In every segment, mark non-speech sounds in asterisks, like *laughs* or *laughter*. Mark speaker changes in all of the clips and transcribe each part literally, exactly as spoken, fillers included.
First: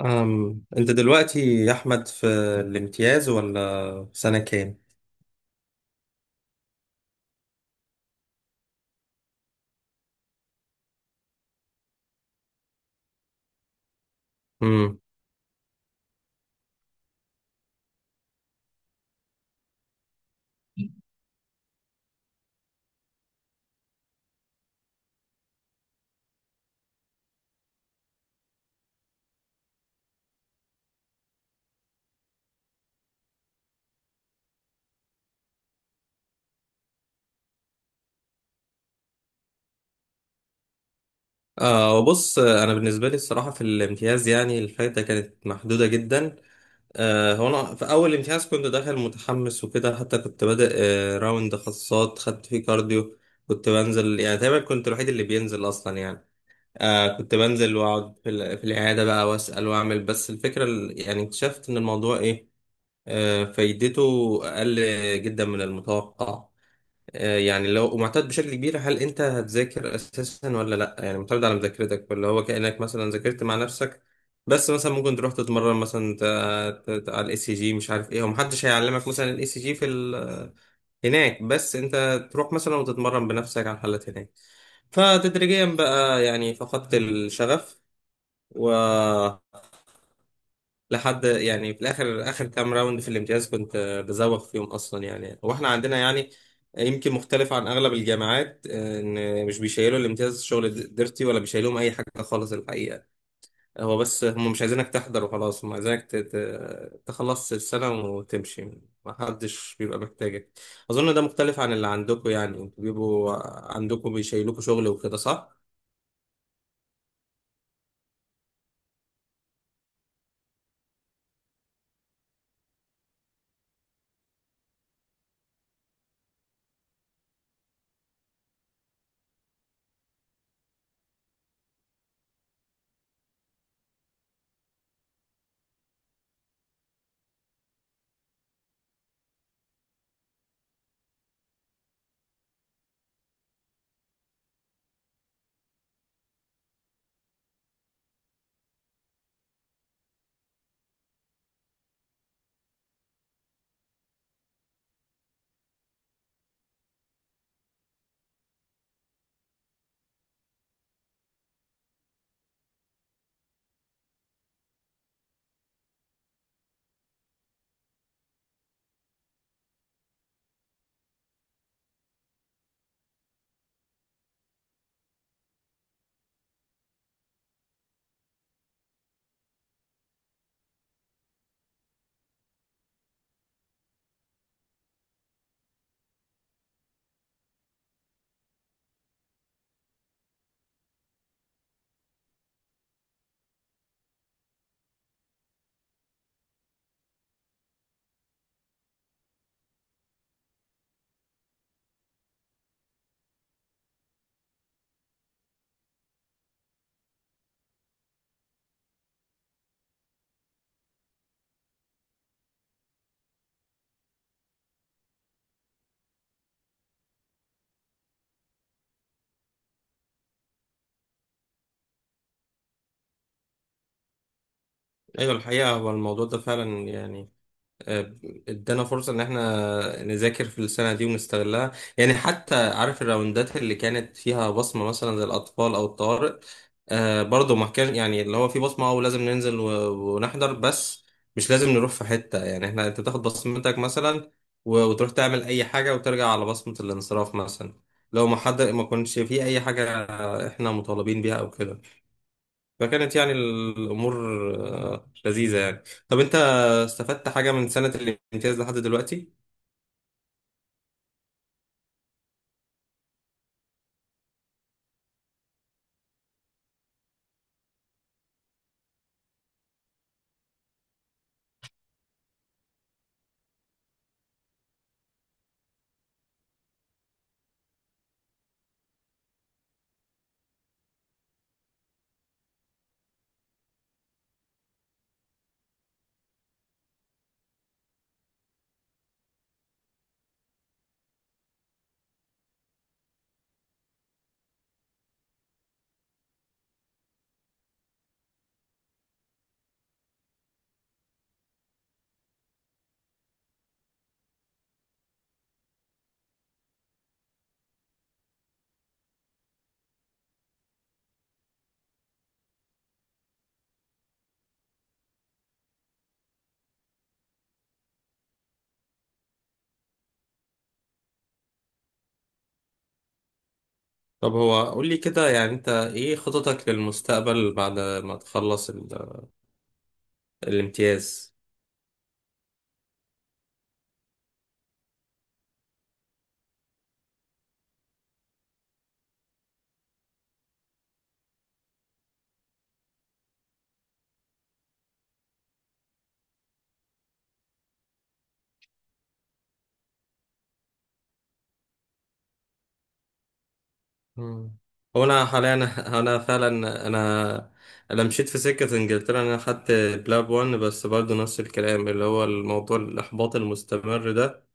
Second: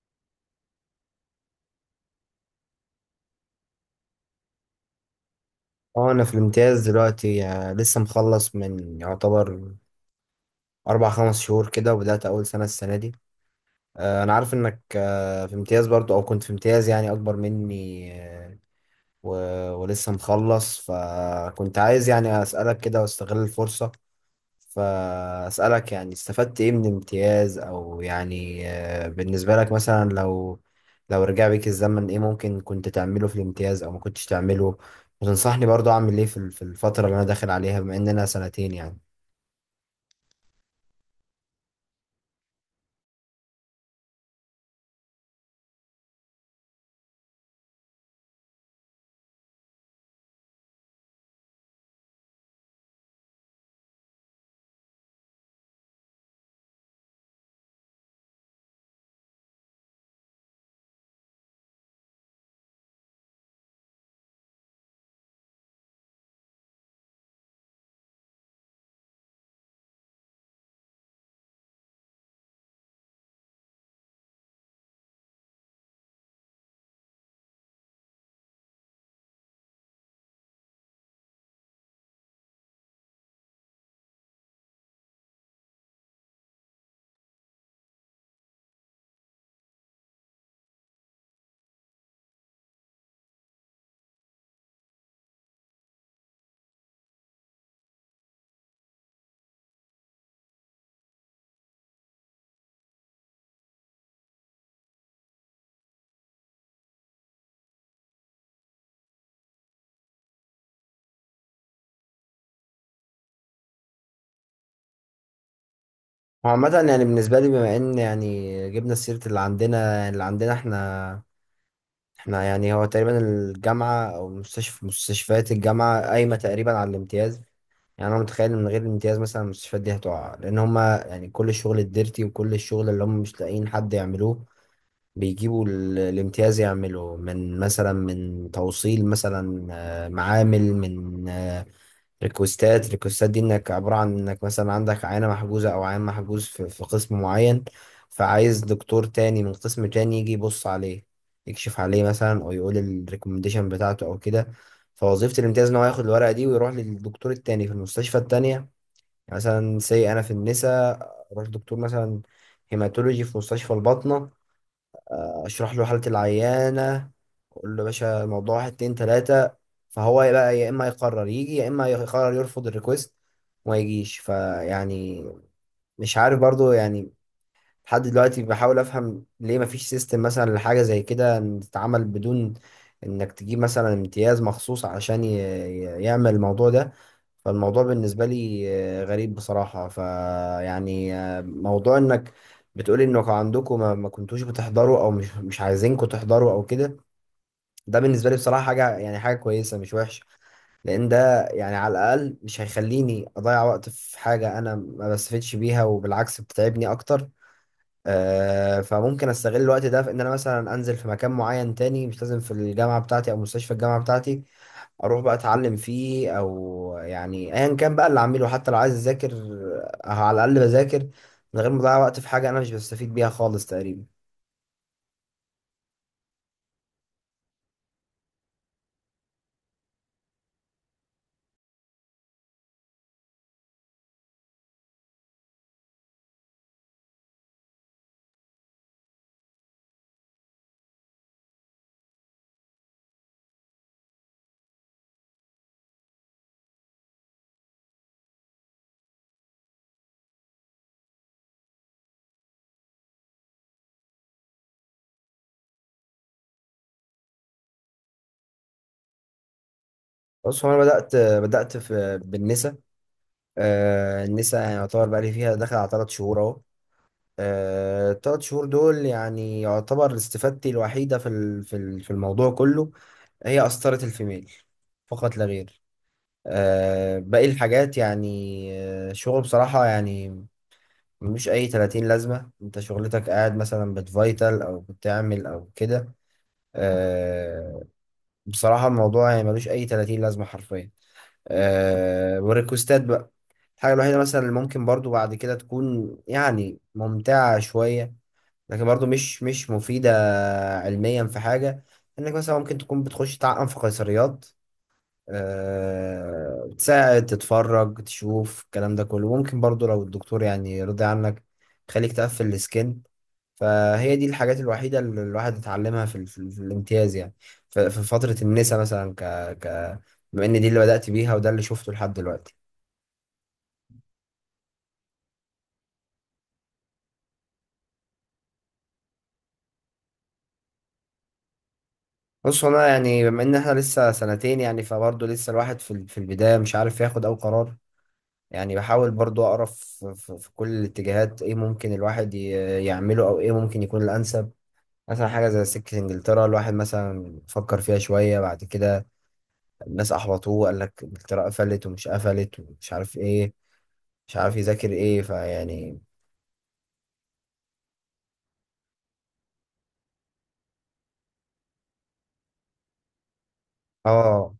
Speaker 1: أم. انت دلوقتي يا احمد في الامتياز ولا سنة كام؟
Speaker 2: اه، انا في الامتياز دلوقتي، آه، لسه مخلص من يعتبر اربع خمس شهور كده، وبدأت اول سنة السنة دي. آه، انا عارف انك
Speaker 1: امم
Speaker 2: آه، في امتياز برضو، او كنت في امتياز يعني اكبر مني، آه، و- ولسه مخلص. فكنت عايز يعني اسألك كده واستغل الفرصة، فأسألك يعني استفدت إيه من الامتياز، أو يعني آه، بالنسبة لك، مثلا لو لو رجع بيك الزمن، إيه ممكن كنت تعمله في الامتياز أو ما كنتش تعمله، وتنصحني برضو أعمل إيه في ال- في الفترة اللي أنا داخل عليها، بما إن أنا سنتين يعني.
Speaker 1: آه بص انا بالنسبة لي الصراحة في الامتياز يعني الفايدة كانت محدودة جدا. آه هو انا في اول امتياز كنت داخل متحمس وكده، حتى كنت بادئ آه راوند خاصات خدت فيه كارديو. كنت بنزل، يعني تقريبا كنت الوحيد اللي بينزل اصلا يعني. آه كنت بنزل واقعد في, ال- في العيادة بقى واسأل واعمل، بس الفكرة ال- يعني اكتشفت ان الموضوع ايه، آه فايدته اقل جدا من المتوقع. آه، يعني لو معتاد بشكل كبير، هل انت هتذاكر اساسا ولا لا؟ يعني معتمد على مذاكرتك، ولا هو كأنك مثلا ذاكرت مع نفسك، بس مثلا ممكن تروح تتمرن مثلا ت- ت- ت- على الاي سي جي، مش عارف ايه. ومحدش هيعلمك مثلا الاي سي جي في ال... هناك، بس انت تروح مثلا وتتمرن بنفسك على الحالات هناك. فتدريجيا بقى يعني فقدت الشغف، لحد يعني في الاخر اخر كام راوند في الامتياز كنت آه، بزوغ فيهم اصلا يعني. واحنا عندنا يعني يمكن مختلف عن اغلب الجامعات، آه، ان مش بيشيلوا الامتياز شغل د- ديرتي ولا بيشيلوهم اي حاجه خالص الحقيقه. هو بس هم مش عايزينك تحضر وخلاص، هم عايزينك ت- ت- تخلص السنه وتمشي. ما حدش بيبقى محتاجك. اظن ده مختلف عن اللي عندكم، يعني انتوا بيبقوا عندكم بيشيلوكوا شغل وكده، صح؟
Speaker 2: هو عامة يعني بالنسبة لي، بما إن يعني جبنا سيرة اللي عندنا اللي عندنا إحنا إحنا يعني، هو تقريبا الجامعة أو مستشفى مستشفيات الجامعة قايمة تقريبا على الامتياز. يعني انا متخيل إن من غير الامتياز، مثلا، المستشفيات دي هتقع، لان هما يعني كل الشغل الديرتي وكل الشغل اللي هم مش لاقيين حد يعملوه بيجيبوا ال- الامتياز يعمله، من مثلا من توصيل مثلا آه، معامل، من آه، ريكوستات. ريكوستات دي انك عبارة عن انك مثلا عندك عينة محجوزة او عيان محجوز في في قسم معين، فعايز دكتور تاني من قسم تاني يجي يبص عليه، يكشف عليه مثلا، او يقول الريكومنديشن بتاعته او كده. فوظيفة الامتياز ان هو ياخد الورقة دي ويروح للدكتور التاني في المستشفى التانية، مثلا سي انا في النساء، اروح دكتور مثلا هيماتولوجي في مستشفى الباطنة، اشرح له حالة العيانة، اقول له يا باشا الموضوع واحد اتنين تلاتة، فهو بقى يا اما يقرر يجي يا اما يقرر يرفض الريكوست وما يجيش. فيعني مش عارف برضو يعني، لحد دلوقتي بحاول افهم ليه مفيش سيستم مثلا لحاجة زي كده، إن تتعمل بدون انك تجيب مثلا امتياز مخصوص عشان ي- ي- يعمل الموضوع ده. فالموضوع بالنسبة لي آه، غريب بصراحة، فيعني موضوع انك بتقولي انكم عندكم ما ما كنتوش بتحضروا، او مش مش عايزينكم تحضروا او كده، ده بالنسبة لي بصراحة حاجة، يعني حاجة كويسة مش وحشة، لان ده يعني على الاقل مش هيخليني اضيع وقت في حاجة انا ما بستفدش بيها وبالعكس بتتعبني اكتر. آه، فممكن استغل الوقت ده في ان انا مثلا انزل في مكان معين تاني، مش لازم في الجامعة بتاعتي او مستشفى الجامعة بتاعتي، اروح بقى اتعلم فيه، او يعني ايا كان بقى اللي اعمله، حتى لو عايز اذاكر أه على الاقل بذاكر من غير ما اضيع وقت في حاجه انا مش بستفيد بيها خالص تقريبا.
Speaker 1: ايوه الحقيقه هو الموضوع ده فعلا يعني آه، ادانا فرصة ان احنا نذاكر في السنة دي ونستغلها. يعني حتى عارف الراوندات اللي كانت فيها بصمة مثلا زي الأطفال أو الطوارئ، آه برضه ما كان يعني اللي هو في بصمة أو لازم ننزل و- ونحضر، بس مش لازم نروح في حتة يعني. احنا انت تاخد بصمتك مثلا و- وتروح تعمل أي حاجة وترجع على بصمة الانصراف مثلا، لو ما حد ما كنش في أي حاجة احنا مطالبين بيها أو كده. فكانت يعني الأمور آه، لذيذة يعني. طب أنت استفدت حاجة من سنة الامتياز لحد دلوقتي؟
Speaker 2: بص هو انا بدات بدات في بالنسا، آه النسا يعني يعتبر بقى لي فيها داخل على ثلاث شهور اهو. آه، التلات شهور دول يعني يعتبر استفادتي الوحيدة في ال- في ال- في الموضوع كله، هي قسطرة الفيميل فقط لا غير. آه، باقي الحاجات يعني آه، شغل بصراحة يعني، مش اي ثلاثين لازمه، انت شغلتك قاعد مثلا بتفايتل او بتعمل او كده. أه بصراحه الموضوع يعني ملوش اي ثلاثين لازمه حرفيا. أه والريكوستات بقى، الحاجه الوحيده مثلا اللي ممكن برضو بعد كده تكون يعني ممتعه شويه، لكن برضو مش مش مفيده علميا في حاجه، انك مثلا ممكن تكون بتخش تعقم في قيصريات، آه، تساعد تتفرج تشوف الكلام ده كله، ممكن برضو لو الدكتور يعني رضي عنك خليك تقفل السكين. فهي دي الحاجات الوحيدة اللي الواحد اتعلمها في, ال- في, ال- في الامتياز يعني، ف- في فترة النسا مثلا ك, ك بما ان دي اللي بدأت بيها وده اللي شفته لحد دلوقتي.
Speaker 1: طب هو قول لي كده، يعني أنت إيه خططك للمستقبل بعد ما تخلص ال- الامتياز؟
Speaker 2: بص انا يعني بما ان احنا لسه سنتين يعني فبرضه لسه الواحد في ال- في البداية، مش عارف ياخد او قرار، يعني بحاول برضه اقرا في, في, في كل الاتجاهات ايه ممكن الواحد ي- يعمله، او ايه ممكن يكون الانسب. مثلا حاجة زي سكة انجلترا الواحد مثلا فكر فيها شوية، بعد كده الناس احبطوه قال لك انجلترا قفلت ومش قفلت ومش عارف ايه، مش عارف
Speaker 1: مم.
Speaker 2: يذاكر
Speaker 1: هو
Speaker 2: ايه
Speaker 1: أنا حاليا،
Speaker 2: فيعني.
Speaker 1: *laughs* أنا فعلا، أنا أنا مشيت في سكة إنجلترا. أنا خدت بلاب واحد، بس برضه نفس الكلام اللي هو الموضوع الإحباط المستمر ده.
Speaker 2: اه،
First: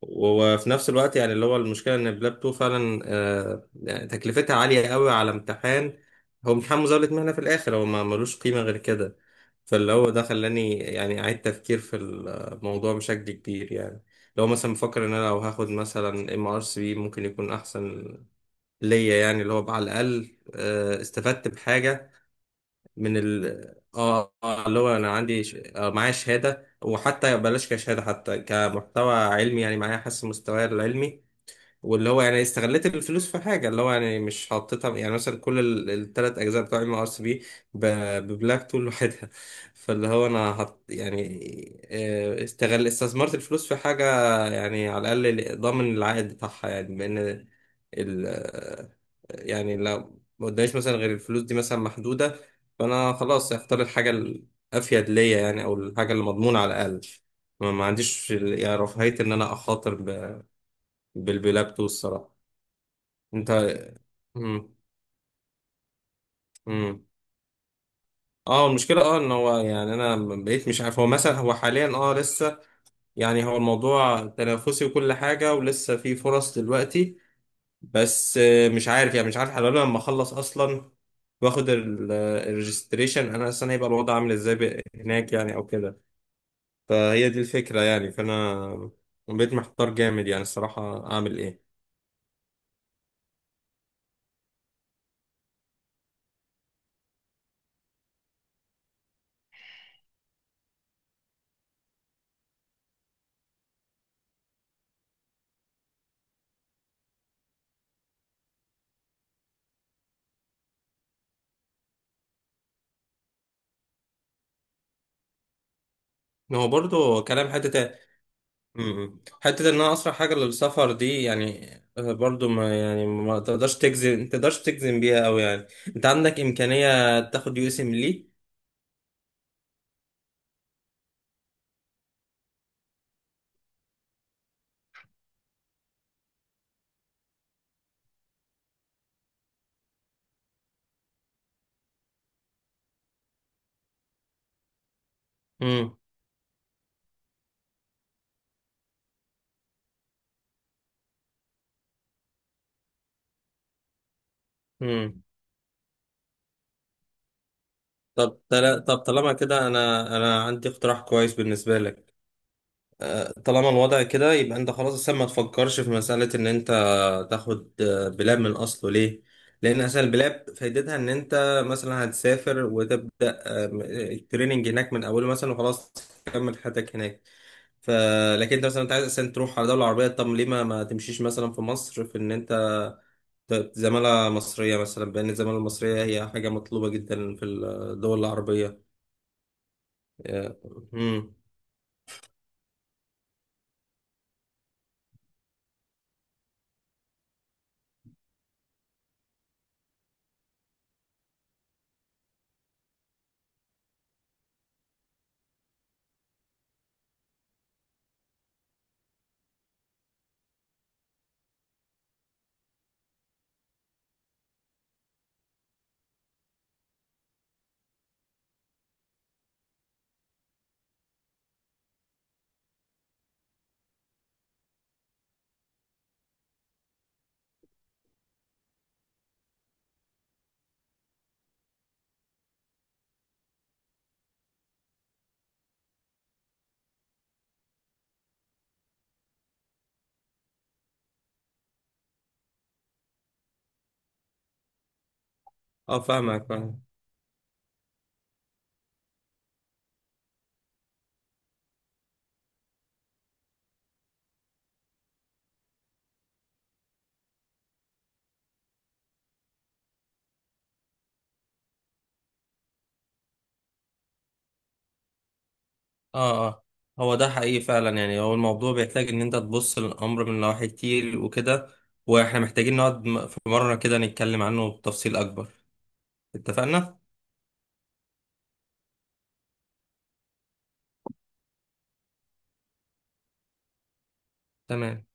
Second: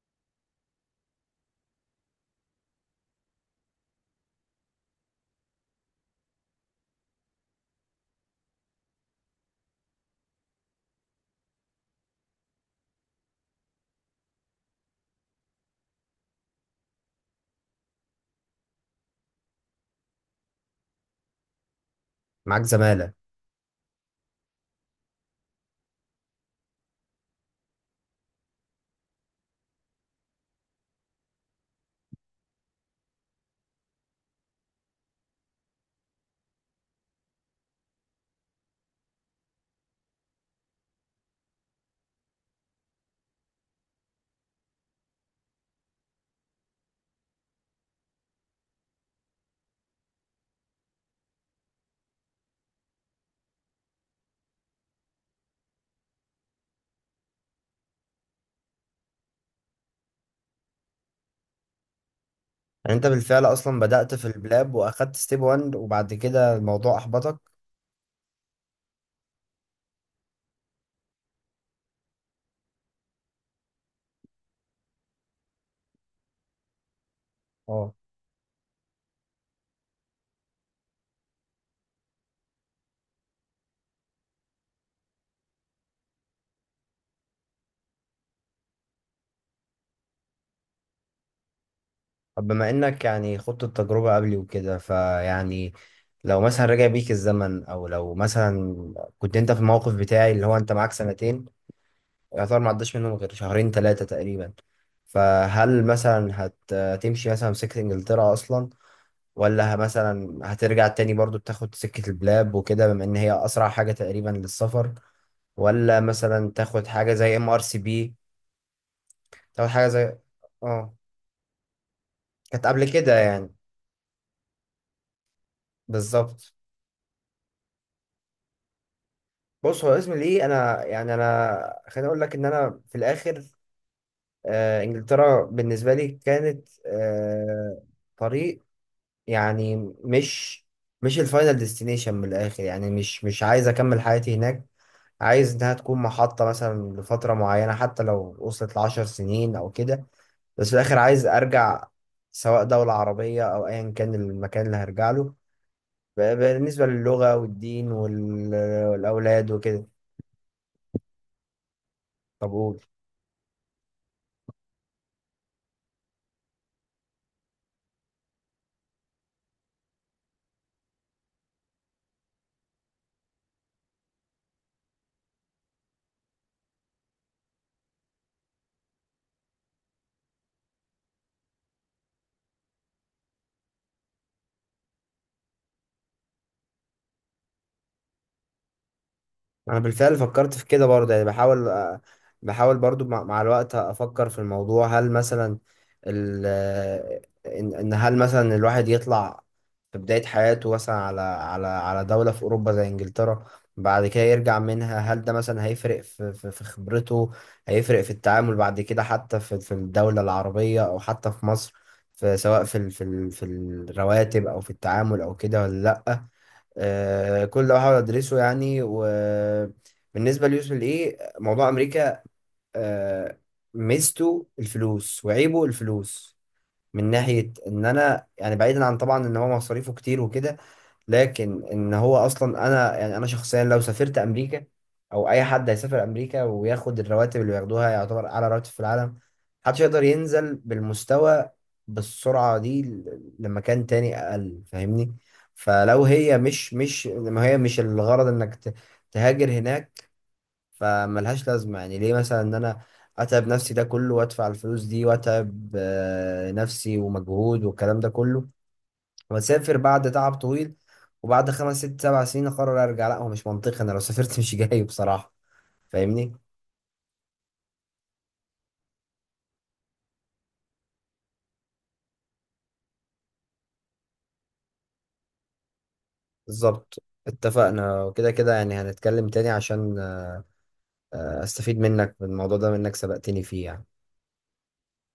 Speaker 1: وفي نفس الوقت يعني اللي هو المشكلة إن بلاب اتنين فعلا آه، يعني تكلفتها عالية قوي على امتحان. هو امتحان مزاولة مهنة في الآخر، هو ما ملوش قيمة غير كده. فاللي هو ده خلاني يعني أعيد تفكير في الموضوع بشكل كبير يعني. لو مثلا بفكر إن أنا لو هاخد مثلا ام ار سي بي ممكن يكون أحسن ليا، يعني اللي هو على الأقل آه، استفدت بحاجة
Speaker 2: معاك زمالة؟
Speaker 1: من ال، اه. آه، اللي هو انا عندي ش... آه، معايا شهاده، وحتى بلاش كشهاده، حتى كمحتوى علمي يعني معايا، حاسس مستواي العلمي. واللي هو يعني استغليت الفلوس في حاجه، اللي هو يعني مش حطيتها يعني مثلا كل الثلاث اجزاء بتوع ام ار سي بي ببلاك تول لوحدها. *laughs* فاللي هو انا حط يعني آه، استغل استثمرت الفلوس في حاجه يعني على الاقل ضامن العائد بتاعها، يعني بان يعني لو ما قداميش مثلا غير الفلوس دي مثلا محدودة، فأنا خلاص هختار الحاجة الأفيد ليا، يعني أو الحاجة اللي مضمونة على الأقل. ما ما عنديش ال- يعني رفاهية إن أنا أخاطر ب- بالبلابتو الصراحة.
Speaker 2: يعني انت بالفعل
Speaker 1: أنت.
Speaker 2: اصلا بدأت في
Speaker 1: مم.
Speaker 2: البلاب واخدت ستيب واحد وبعد كده الموضوع
Speaker 1: مم.
Speaker 2: احبطك،
Speaker 1: اه المشكلة اه ان هو يعني انا بقيت مش عارف، هو مثلا هو حاليا اه لسه يعني هو الموضوع تنافسي وكل حاجة ولسه في فرص دلوقتي.
Speaker 2: اه.
Speaker 1: بس آه، مش عارف، يعني مش عارف حلو لما اخلص اصلا واخد الريجستريشن، انا اصلا هيبقى الوضع عامل ازاي ب- هناك يعني او كده. فهي دي الفكره يعني، فانا بقيت محتار جامد يعني الصراحه اعمل ايه.
Speaker 2: طب بما انك يعني خضت التجربة قبلي وكده، فيعني لو مثلا رجع بيك الزمن او لو مثلا كنت انت في الموقف بتاعي، اللي هو انت معاك سنتين، يعتبر ما عداش منهم غير شهرين ثلاثة تقريبا، فهل مثلا هت... هتمشي مثلا في سكة انجلترا اصلا؟ ولا ه- مثلا هترجع تاني برضو تاخد سكة البلاد وكده، بما ان هي اسرع حاجة تقريبا للسفر؟ ولا مثلا
Speaker 1: إن هو
Speaker 2: تاخد حاجة
Speaker 1: برضو
Speaker 2: زي
Speaker 1: كلام
Speaker 2: ام ار سي
Speaker 1: حته.
Speaker 2: بي،
Speaker 1: امم، حته
Speaker 2: تاخد
Speaker 1: ان
Speaker 2: حاجة
Speaker 1: انا اسرع
Speaker 2: زي
Speaker 1: حاجه للسفر
Speaker 2: اه
Speaker 1: دي يعني آه، برضو
Speaker 2: كانت
Speaker 1: ما
Speaker 2: قبل
Speaker 1: يعني
Speaker 2: كده
Speaker 1: ما
Speaker 2: يعني،
Speaker 1: تقدرش تجزم ما تقدرش تجزم بيها قوي يعني. انت عندك
Speaker 2: بالظبط.
Speaker 1: امكانيه تاخد يو اس ام لي؟
Speaker 2: بص هو اسم ليه، انا يعني انا خليني اقول لك ان انا في الاخر آه انجلترا بالنسبة لي كانت آه طريق، يعني مش مش الفاينل ديستنيشن من الاخر، يعني مش مش عايز اكمل حياتي هناك، عايز انها تكون محطة مثلا لفترة معينة حتى لو وصلت لعشر سنين او كده، بس في الاخر عايز ارجع، سواء دولة عربية او ايا كان المكان اللي هرجع
Speaker 1: امم.
Speaker 2: له، ب- بالنسبة للغة والدين
Speaker 1: طب
Speaker 2: وال-
Speaker 1: تلا... طب طالما
Speaker 2: والاولاد
Speaker 1: كده،
Speaker 2: وكده.
Speaker 1: انا انا عندي اقتراح كويس بالنسبه لك.
Speaker 2: طب قول.
Speaker 1: آه، طالما الوضع كده يبقى انت خلاص اصلا ما تفكرش في مساله ان انت تاخد آه، بلاب من اصله ليه. لان اصلا البلاب فايدتها ان انت مثلا هتسافر وتبدا آه، م- التريننج هناك من اوله مثلا وخلاص تكمل حياتك هناك. ف، لكن انت مثلا انت عايز اصلا تروح على دوله عربيه، طب ليه ما, ما تمشيش مثلا في مصر في ان انت ت- زماله مصريه مثلا، بان الزماله المصريه هي حاجه مطلوبه جدا في الدول العربيه.
Speaker 2: انا بالفعل فكرت في كده برضه يعني،
Speaker 1: امم.
Speaker 2: بحاول آه، بحاول برضه مع مع الوقت افكر في الموضوع، هل مثلا ال آه، ان إن هل مثلا الواحد يطلع في بداية حياته مثلا على على على دولة في اوروبا زي انجلترا بعد كده يرجع منها، هل ده مثلا هيفرق في في في خبرته، هيفرق في التعامل بعد كده، حتى في في الدولة العربية او حتى في مصر، في سواء في ال- في ال- في الرواتب او في التعامل او كده ولا لا. آه، كل ده بحاول ادرسه يعني، وبالنسبه ليوسف الايه موضوع امريكا، آه، ميزته الفلوس وعيبه الفلوس، من ناحيه ان انا يعني بعيدا عن طبعا ان هو مصاريفه كتير وكده، لكن ان هو اصلا انا يعني انا شخصيا لو سافرت امريكا او اي حد هيسافر امريكا وياخد الرواتب اللي بياخدوها يعتبر اعلى راتب في العالم، محدش يقدر ينزل بالمستوى بالسرعة دي ل- لمكان تاني اقل، فاهمني؟
Speaker 1: اه
Speaker 2: فلو هي
Speaker 1: فاهمك،
Speaker 2: مش
Speaker 1: فاهم.
Speaker 2: مش ما هي مش الغرض انك ت- تهاجر هناك، فملهاش لازمة، يعني ليه مثلا ان انا اتعب نفسي ده كله وادفع الفلوس دي واتعب آه، نفسي ومجهود والكلام ده كله، واسافر بعد تعب طويل، وبعد خمس ست سبع سنين اقرر ارجع؟ لا، هو مش منطقي، انا لو سافرت مش جاي بصراحة، فاهمني؟
Speaker 1: اه اه، هو ده حقيقي فعلا يعني. هو الموضوع بيحتاج ان انت تبص للامر من نواحي كتير وكده، واحنا محتاجين نقعد م- في مرة كده نتكلم عنه بتفصيل اكبر. اتفقنا؟
Speaker 2: بالظبط، اتفقنا. وكده كده يعني هنتكلم تاني عشان آه، استفيد منك بالموضوع ده، منك سبقتني فيه يعني.
Speaker 1: تمام.